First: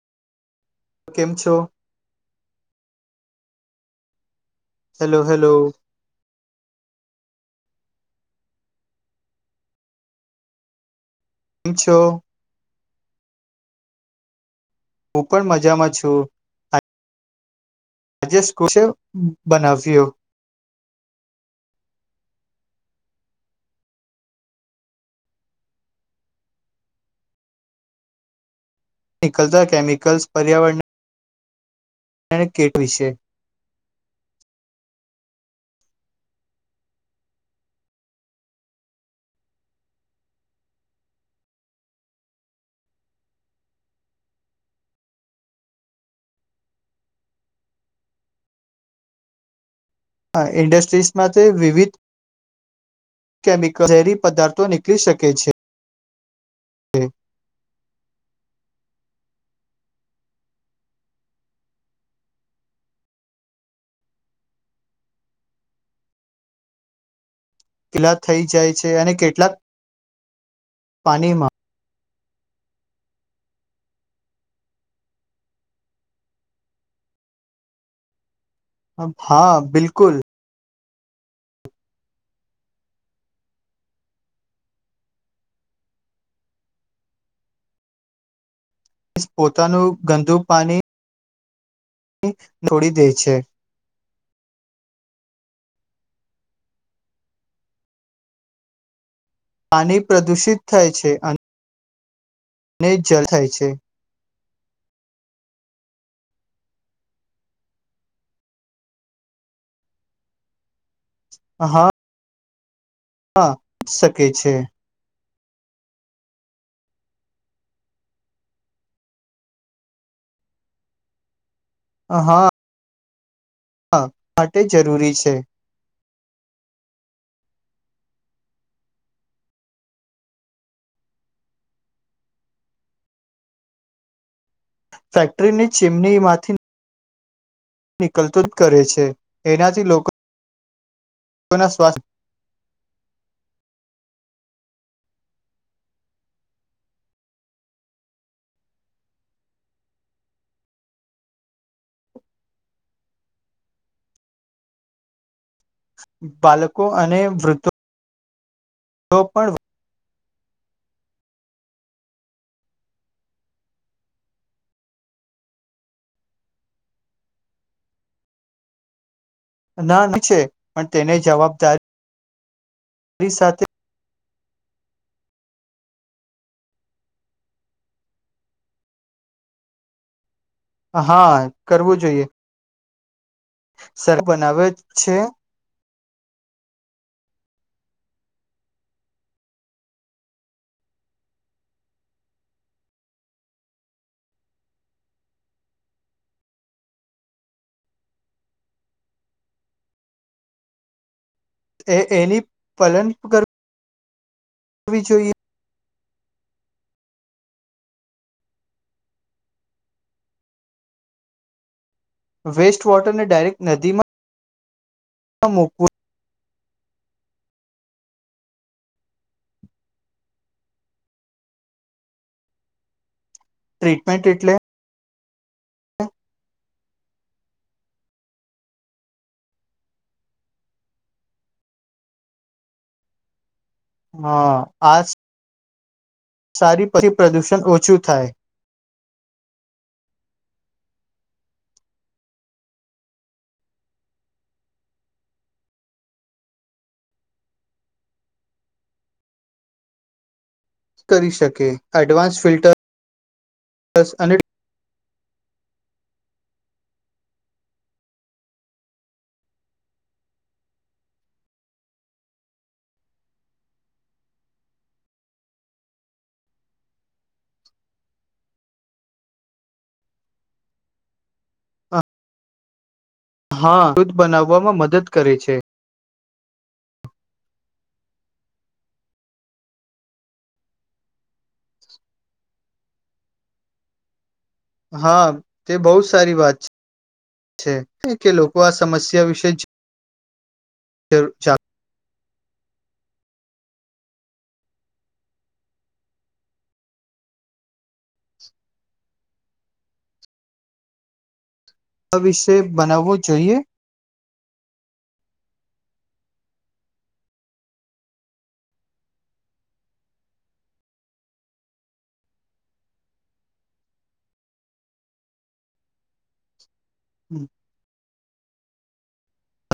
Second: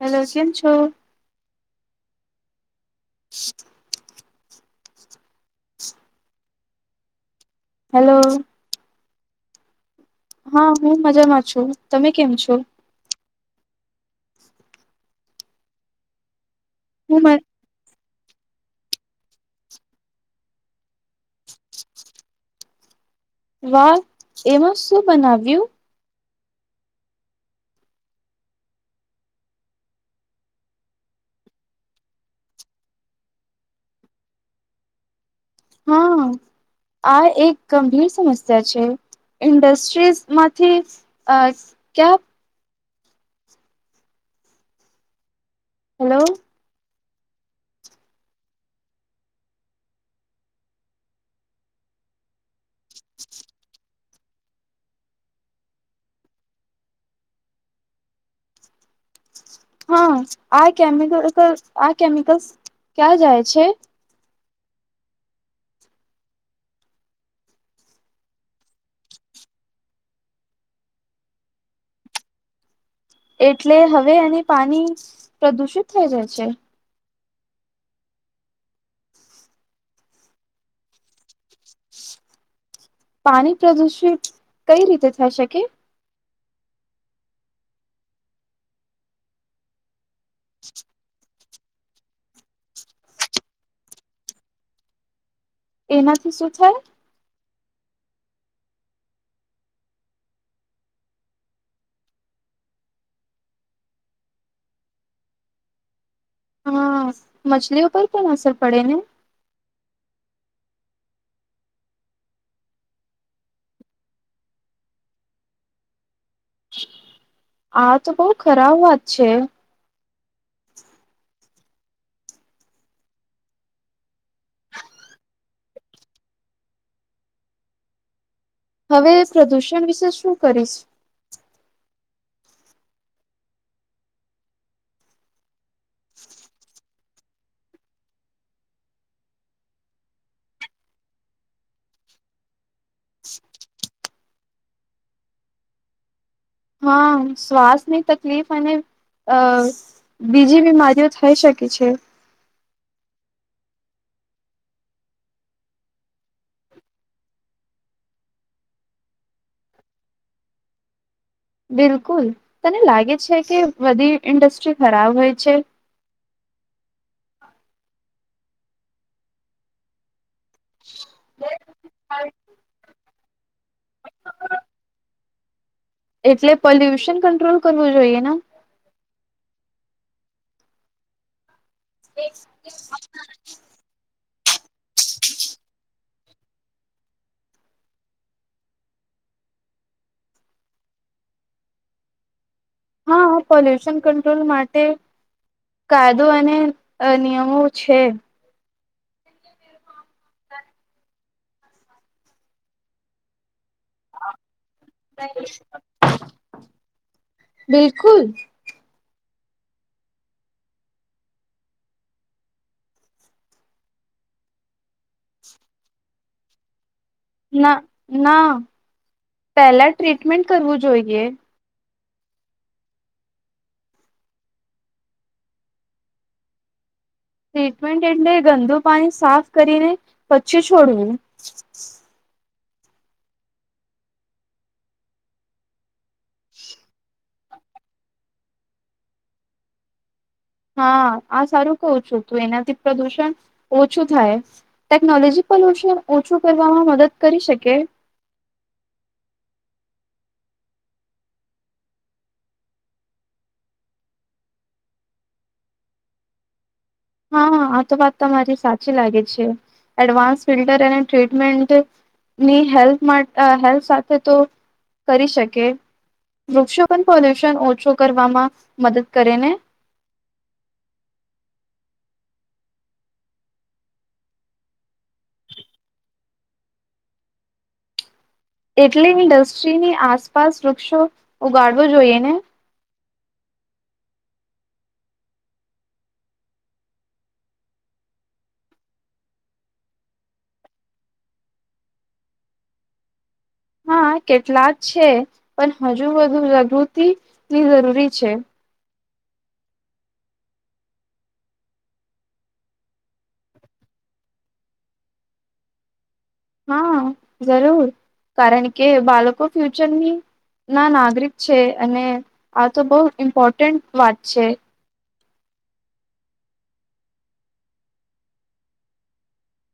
Hello same છ તો કેમ છો? [unintelligible] Hello hello. હલો. હા હ. મજામાં છું, કેમ છો તમે કેમ છો? હું, પણ મજામાં છું. બ [inaudible] આજે સ્કોસે બનાવ્યો. [inaudible] વાહ એમાં શું. બનાવ્યું. નીકળતા કેમિકલ્સ, પર્યાવરણ ને એને કેટ વિશે [inaudible] હા. આ એક ગંભીર સમસ્યા છે. ઇન્ડસ્ટ્રીઝ માંથી ક્યા. હેલો. ઇન્ડસ્ટ્રીઝ માં વિવિધ કેમિકલ ઝેરી પદાર્થો નીકળી શકે છે. હા, આ કેમિકલ્, આ કેમિકલ્સ, ક્યાં જાય છે. કિલ્લા થઈ જાય છે અને કેટલાક પાણીમાં [unintelligible] એટલે હવે એને પાણી પ્રદુષિત થઈ જાય છે. હા, બિલકુલ. પાણી પ્રદુષિત કઈ રીતે થઈ શકે. પોતાનું ગંદુ પાણી છોડી દે છે. એનાંથી શું થાય. પાણી પ્રદૂષિત થાય છે. અને ને જળ થાય છે. હા, મછલીઓ પર પણ અસર પડે ને હા, હા પણ શકે છે. [unintelligible] હા, તો બહુ ખરાબ વાત છે. હા, હા હા, માટે જરૂરી છે. હવે પ્રદૂષણ વિશે શું કરીશ. ફેક્ટરી ની. જેમને એ માંથી. નીકલતું જ કરે છે. એનાથી લોકોના સ્વાસ્થ્ય. હા, શ્વાસની તકલીફ અને અ બીજી બીમારીઓ થઈ શકે છે. બાળકો અને વૃદ્ધો. તો પણ, બિલકુલ તને લાગે છે. કે બધી ઇન્ડસ્ટ્રી ખરાબ હોય છે. ના, ની છેે. પણ તેને જવાબદારી ઓની સાથે. એટલે. પોલ્યુશન કંટ્રોલ કરવું જોઈએ. ને હા [unintelligible] કરવું જોઈએ. સર બનાવેલો છે. હા. પોલ્યુશન, કંટ્રોલ, માટે કાયદો અને નિયમો છે. એની પાલન કરવું [inaudible] બિલકુલ [unintelligible] વેસ્ટ વોટરને ડાયરેક્ટ નદીમાં મૂકવું ના ના પેલા ટ્રીટમેન્ટ કરવું જોઈએ. ટ્રીટમેન્ટ એટલે. ટ્રીટમેન્ટ એટલે ગંદુ પાણી સાફ કરીને પછી છોડવું હા આ સારી પછી પ્રદુષણ ઓછું થાય હા આ સારું કું છું તોું એનાથી પ્રદુષણ ઓછું થાય ટેકનોલોજી પ્રદુષણ ઓછું કરવામાં મદદ કરી શકે કરી શકે એડવાન્સ ફિલ્ટર અને હા આ તો વાત તમારી સાચી લાગે છે એડવાન્સ ફિલ્ટર અને ટ્રીટમેન્ટની હેલ્પ હેલ્પ સાથે તો કરી શકે વૃક્ષો પણ પોલ્યુશન ઓછું કરવામાં મદદ કરે ને હા દૂધ બનાવવામાં મદદ કરે છે એટલે ઇન્ડસ્ટ્રીની આસપાસ વૃક્ષો ઉગાડવા જોઈએ ને હા તે બહુ સારી વાત છે કે લોકો આ સમસ્યા વિશે ફ ચાલ હા કેટલાક છે પણ હજુ બધુ જાગૃતિની જરૂરી છે આ વિષય બનાવવો જોઈએ હા જરૂર કારણ કે બાળકો ફ્યુચરની ના નાગરિક છે અને આ તો બહુ ઇમ્પોર્ટન્ટ વાત છે હમ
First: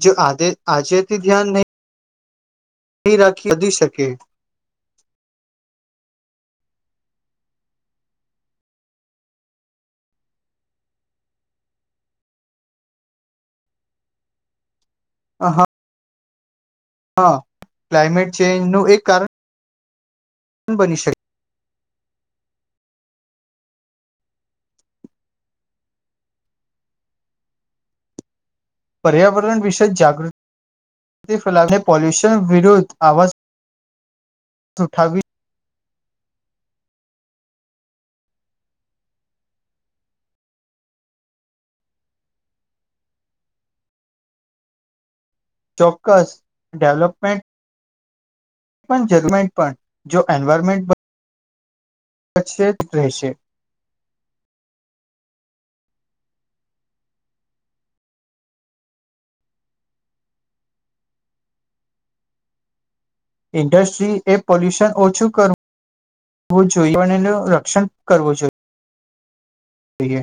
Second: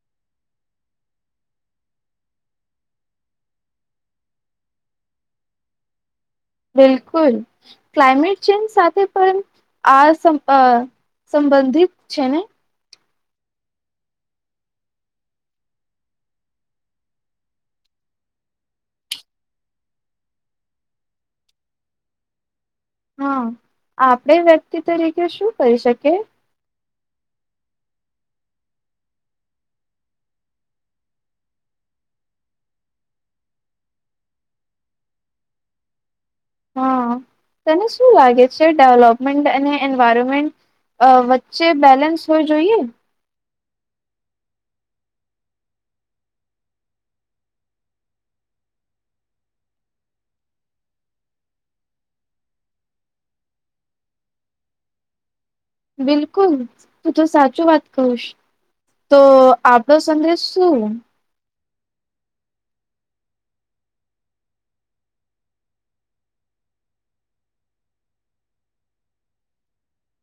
જો આે આજેથી ધ્યાન નહીં રાખી વધી શકે બિલકુલ ક્લાયમેટ ચેન્જ સાથે પણ આ સંબંધિત છે ને હ હા હા ક્લાયમેટ ચેન્જ ન એક કારણ બની શકે હા આપણેે વ્યક્તિ તરીકે શું કરી શકીએ પર્યાવરણ વિશે જાગૃતિ ફલાવીએ પોોલ્યુશન વિરુદ્ધ આવાજ ઉઠાવવી હા તને શું લાગે છે ડેવલોપમેન્ટ અને એન્વાયરમેન્ટ વચ્ચે બેલેન્સ હોય જોઈએ ચોક્કસ ડેવલપમેન્ટ પણ જર્મ પણ જો એન્વાયરમેન્ટ કચ્છ જ રહેશે બિલકુલ તું તો સાચું વાત કુંશ તો આપણો સંદેશ શું ઇન્ડસ્ટ્રી એ પોલ્યુશન ઓછું કરવું જોઈએ અને એનું રક્ષણ કરવું જોઈએ એ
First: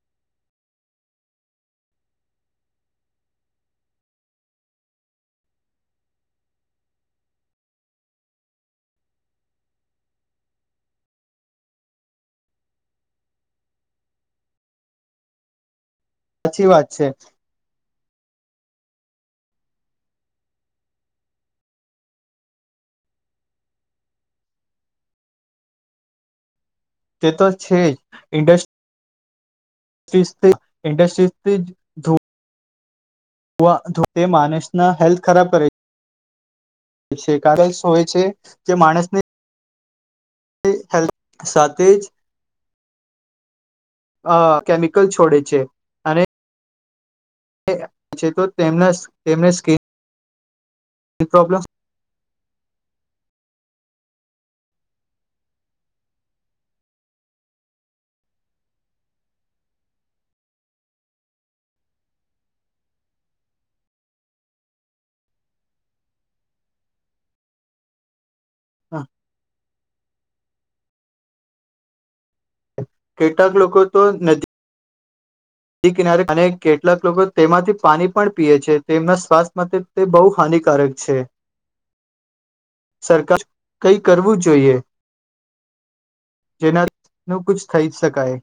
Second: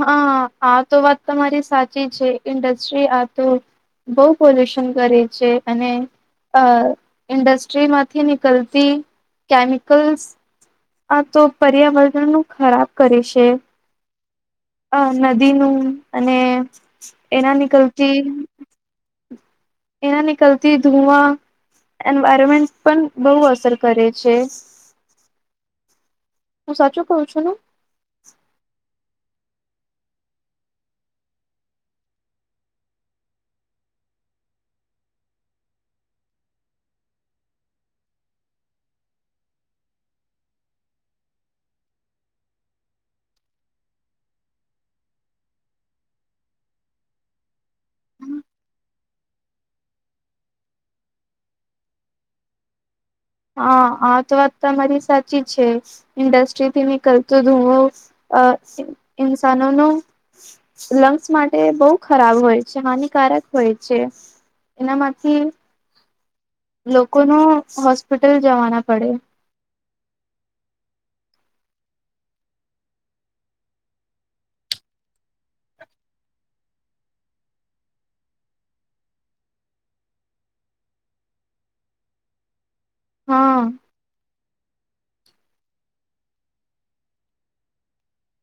હા આ તો વાત તમારી સાચી છે ઇન્ડસ્ટ્રી આ તો બહુ પોલ્યુશન કરે છે અને અ ઇન્ડસ્ટ્રીમાંથી નીકળતી કેમિકલ્સ આ તો પર્યાવરણ નું ખરાબ કરે છે આ નદીનું અને સાચી વાત છે એના નીકલતી એના નીકલતી ધુવા એન્વાયરમેન્ટ પણ બહુ અસર કરે છે હું સાચું કઉ તે છું તો ને છે જ ઇન્ડસ્ટ ઇન્ડસ્ટસ્ટ્રીથી જ ધૂ ધ ધ માણસના હેલ્થ ખરાબ કરે છે કારણ હોય છે જે માણસની હેલ્ સાથે જ અ કેમિકલ છોડે છે અને છે તોના તેમને સ્કીન એ પ્રોબ્લેમ હા આ તો વાત તમારી સાચી છે ઇન્ડસ્ટ્રીથી નીકળતો ધુવો ઇન્સાનો ન લંગ્સ માટે બહુ ખરાબ હોય છે હાનિકારક હોય છે એનામાંથી લોકો ન હોસ્પિટ ટલ જવાના પડે કેટલાક લોકો તો ન કિનારે અને કેટલાક લોકો તેમાંથી પાણી પણ પીએ છે તેમના સ્વાસ્થ્ય માટે તે બહુ હાનિકારક છે સરકાર હા કઈ કરવું જોઈએ જોઈએ જેનાનું ક થઈ શકાય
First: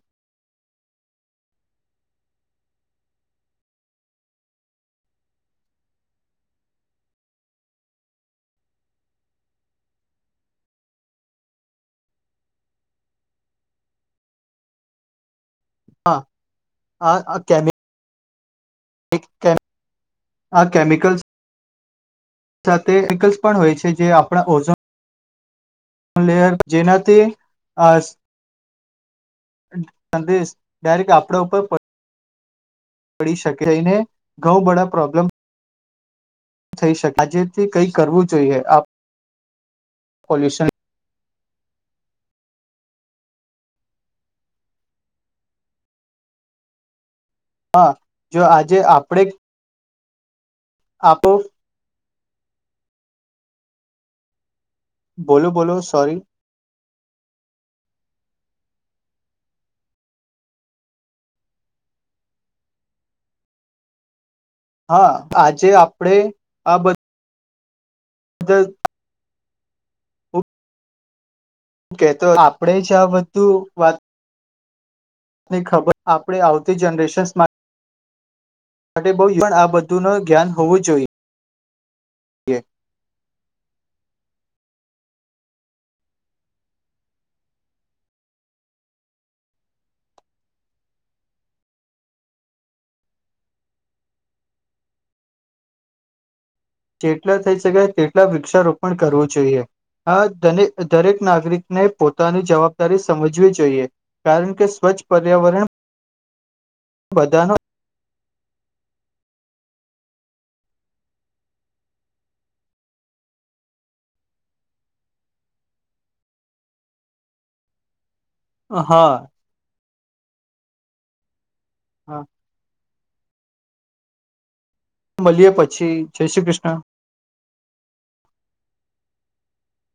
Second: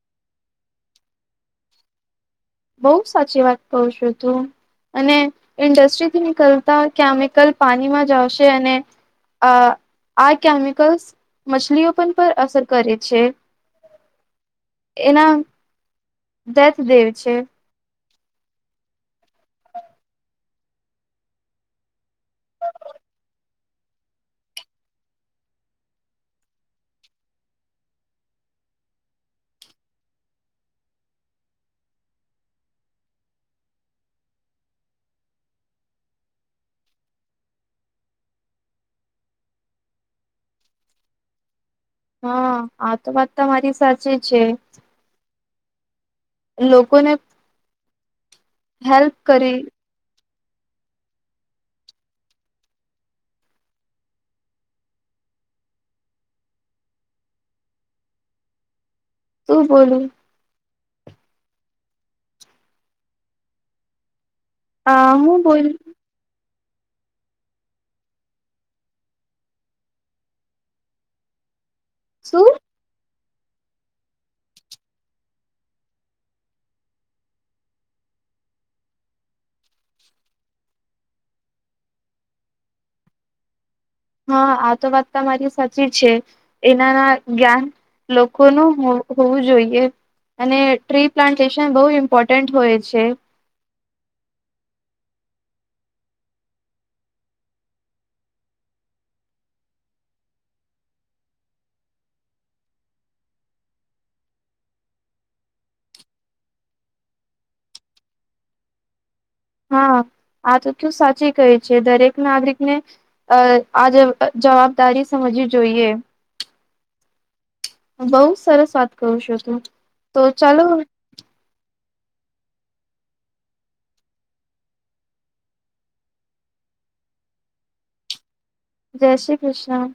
બહુ સાચી વાત કહે છું તું અને ઇન્ડસ્ટ્રીથી નીકળતા કેમિકલ પાણીમાં જશે અને આ આ કેમિકલ્સ મછલીઓ પર પર અસર કરે છે એના હા દતદેવ છે આ આ કેમિકલ્સ સાથે કેમિકલ્સ પણ હોય છે જે આપણા ઓઝોનર જેનાથી આ સંદેશ ડાયરેક્ટ આપડા ઉપર પડી શકે ઈ ને ઘઉં બળા પ્રોબ્લેમ થઈ શકે આજેથી કંઈ કરવું જોઈએ આપ પોલ્યુશન હા આ તો વાત તમા મારી સાચી છે લોકોને હા જો આજે હેલ્પ આપણેે કરી આપો બોલો બોલો સોરી શું બોલું હા આ હું બોલ આજે આપડે આ બધું [unintelligible] કે તો શું આપડે [unintelligible] તું વાત ની ખબર આપણે આવતી જનરેશન્સમાં માટે બહુ પણ આ બધું નુ જ્ઞાન હોવું જોઈએએ હા આ તો વાત તમા મારી સાચી છે એનાના જ્ઞાન લોકોનું હોવું જોઈએ અને ટ્રી પ્લાન્ટેશન બહુ ઇમ્પોર્ટન્ટ હોય છે જેટલા થઈ શકાય તેટલા વૃક્ષારોપણ કરવું જોઈએ આ દરેક નાગરિકને પોતાની જવાબદારી સમજવી જોઈએ કારણ કે સ્વચ્છ પર્યાવરણ બધાનો હા આ તો કયુ સાચી કહે છે દરેક નાગરિકને આ જ જવાબદારી સમજવી જોઈએ [inaudible] બહુ સરસ વાત હા કરું છું તું તો ચાલો હા મળીએ પછી જય શ્રી કૃષ્ણ જય શ્રી કૃષ્ણ